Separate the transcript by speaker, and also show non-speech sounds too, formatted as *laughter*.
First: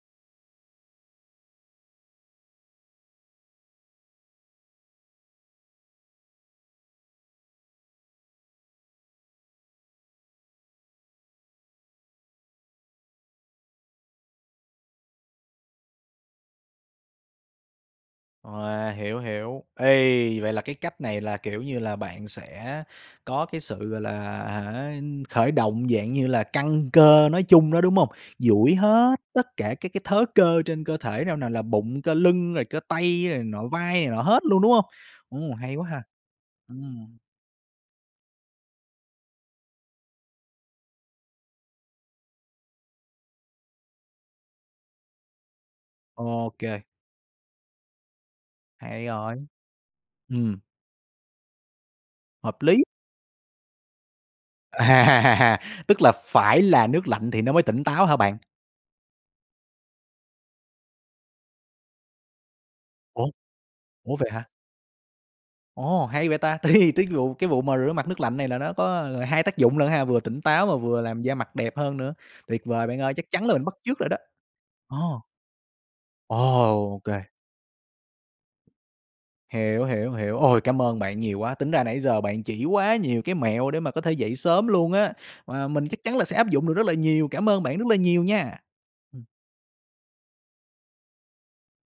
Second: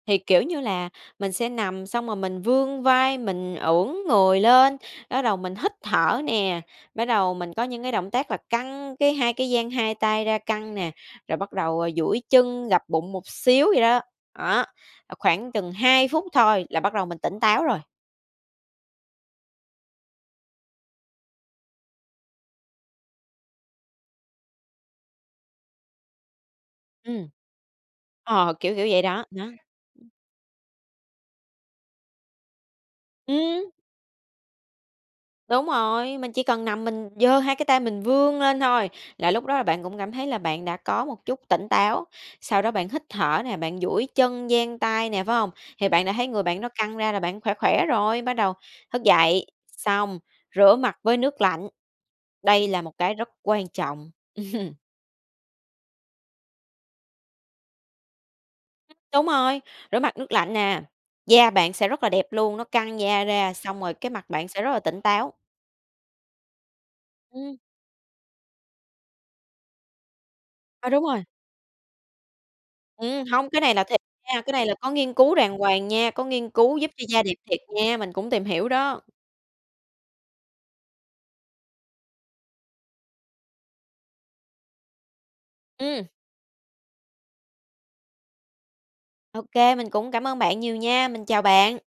Speaker 1: Thì, kiểu như là, mình sẽ nằm xong rồi mình vươn vai, mình ưỡn người lên, bắt đầu mình hít thở nè, bắt đầu mình có những cái động tác là căng cái hai cái dang 2 tay ra căng nè, rồi bắt đầu, ờ, duỗi chân, gập bụng một xíu vậy đó. Đó, à, khoảng chừng 2 phút thôi là bắt đầu mình tỉnh táo rồi.
Speaker 2: Wow, hiểu, hiểu. Ê, vậy là cái cách này là, kiểu như là, bạn sẽ có cái sự, gọi là, hả, khởi động dạng như là căng
Speaker 1: Ừm.
Speaker 2: cơ nói chung đó, đúng hông?
Speaker 1: Ờ,
Speaker 2: Duỗi
Speaker 1: kiểu kiểu vậy
Speaker 2: hết
Speaker 1: đó, đó.
Speaker 2: tất cả các cái thớ cơ trên cơ thể nào nào là bụng, cơ lưng, rồi cơ tay rồi này nọ,
Speaker 1: Ừm.
Speaker 2: vai này nọ hết luôn, đúng hông? Ồ,
Speaker 1: Đúng
Speaker 2: hay quá ha.
Speaker 1: rồi, mình chỉ cần nằm mình
Speaker 2: Ừm.
Speaker 1: giơ 2 cái tay mình vươn lên thôi, là lúc đó là bạn cũng cảm thấy là bạn đã có một chút tỉnh táo. Sau đó bạn hít thở nè, bạn duỗi chân, dang tay nè, phải hông? Thì bạn đã thấy người
Speaker 2: Ô
Speaker 1: bạn nó
Speaker 2: kê.
Speaker 1: căng ra là bạn khỏe khỏe rồi. Bắt đầu thức
Speaker 2: Hay
Speaker 1: dậy,
Speaker 2: rồi.
Speaker 1: xong
Speaker 2: Ừm.
Speaker 1: rửa mặt với nước lạnh,
Speaker 2: Hợp
Speaker 1: đây là
Speaker 2: lý.
Speaker 1: một cái rất quan trọng. *chuckles*
Speaker 2: À! Tức là phải là nước lạnh thì nó mới tỉnh táo hả bạn?
Speaker 1: Đúng rồi, rửa mặt nước lạnh nè, da bạn sẽ rất là đẹp luôn, nó căng da
Speaker 2: Ủa?
Speaker 1: ra, xong rồi cái
Speaker 2: Ủa,
Speaker 1: mặt
Speaker 2: vậy
Speaker 1: bạn
Speaker 2: hả?
Speaker 1: sẽ rất là tỉnh táo.
Speaker 2: Ồ, hay vậy ta! Thì tiết gụ cái
Speaker 1: Ừm.
Speaker 2: vụ mà rửa mặt nước lạnh này là nó có, ờ, hai tác dụng lận ha, vừa tỉnh táo mà
Speaker 1: À,
Speaker 2: vừa
Speaker 1: đúng
Speaker 2: làm
Speaker 1: rồi.
Speaker 2: da mặt đẹp hơn nữa. Tuyệt vời bạn ơi,
Speaker 1: Ừm,
Speaker 2: chắc chắn
Speaker 1: hông,
Speaker 2: là
Speaker 1: cái
Speaker 2: mình
Speaker 1: này
Speaker 2: bắt
Speaker 1: là
Speaker 2: chước
Speaker 1: thiệt
Speaker 2: rồi đó.
Speaker 1: nha, cái này là có nghiên
Speaker 2: Ồ.
Speaker 1: cứu đàng hoàng nha, có
Speaker 2: Ồ,
Speaker 1: nghiên cứu giúp
Speaker 2: ô
Speaker 1: cho
Speaker 2: kê.
Speaker 1: da đẹp thiệt nha, mình cũng tìm hiểu đó.
Speaker 2: Hiểu, hiểu, hiểu. Ôi, cảm ơn bạn nhiều quá, tính ra nãy giờ bạn chỉ quá nhiều cái mẹo để mà có thể dậy sớm luôn á, mà mình chắc
Speaker 1: Ừm.
Speaker 2: chắn là sẽ áp dụng được rất là nhiều. Cảm ơn bạn rất là nhiều nha. Ừm.
Speaker 1: Ô kê, mình cũng cảm ơn bạn nhiều nha, mình chào bạn.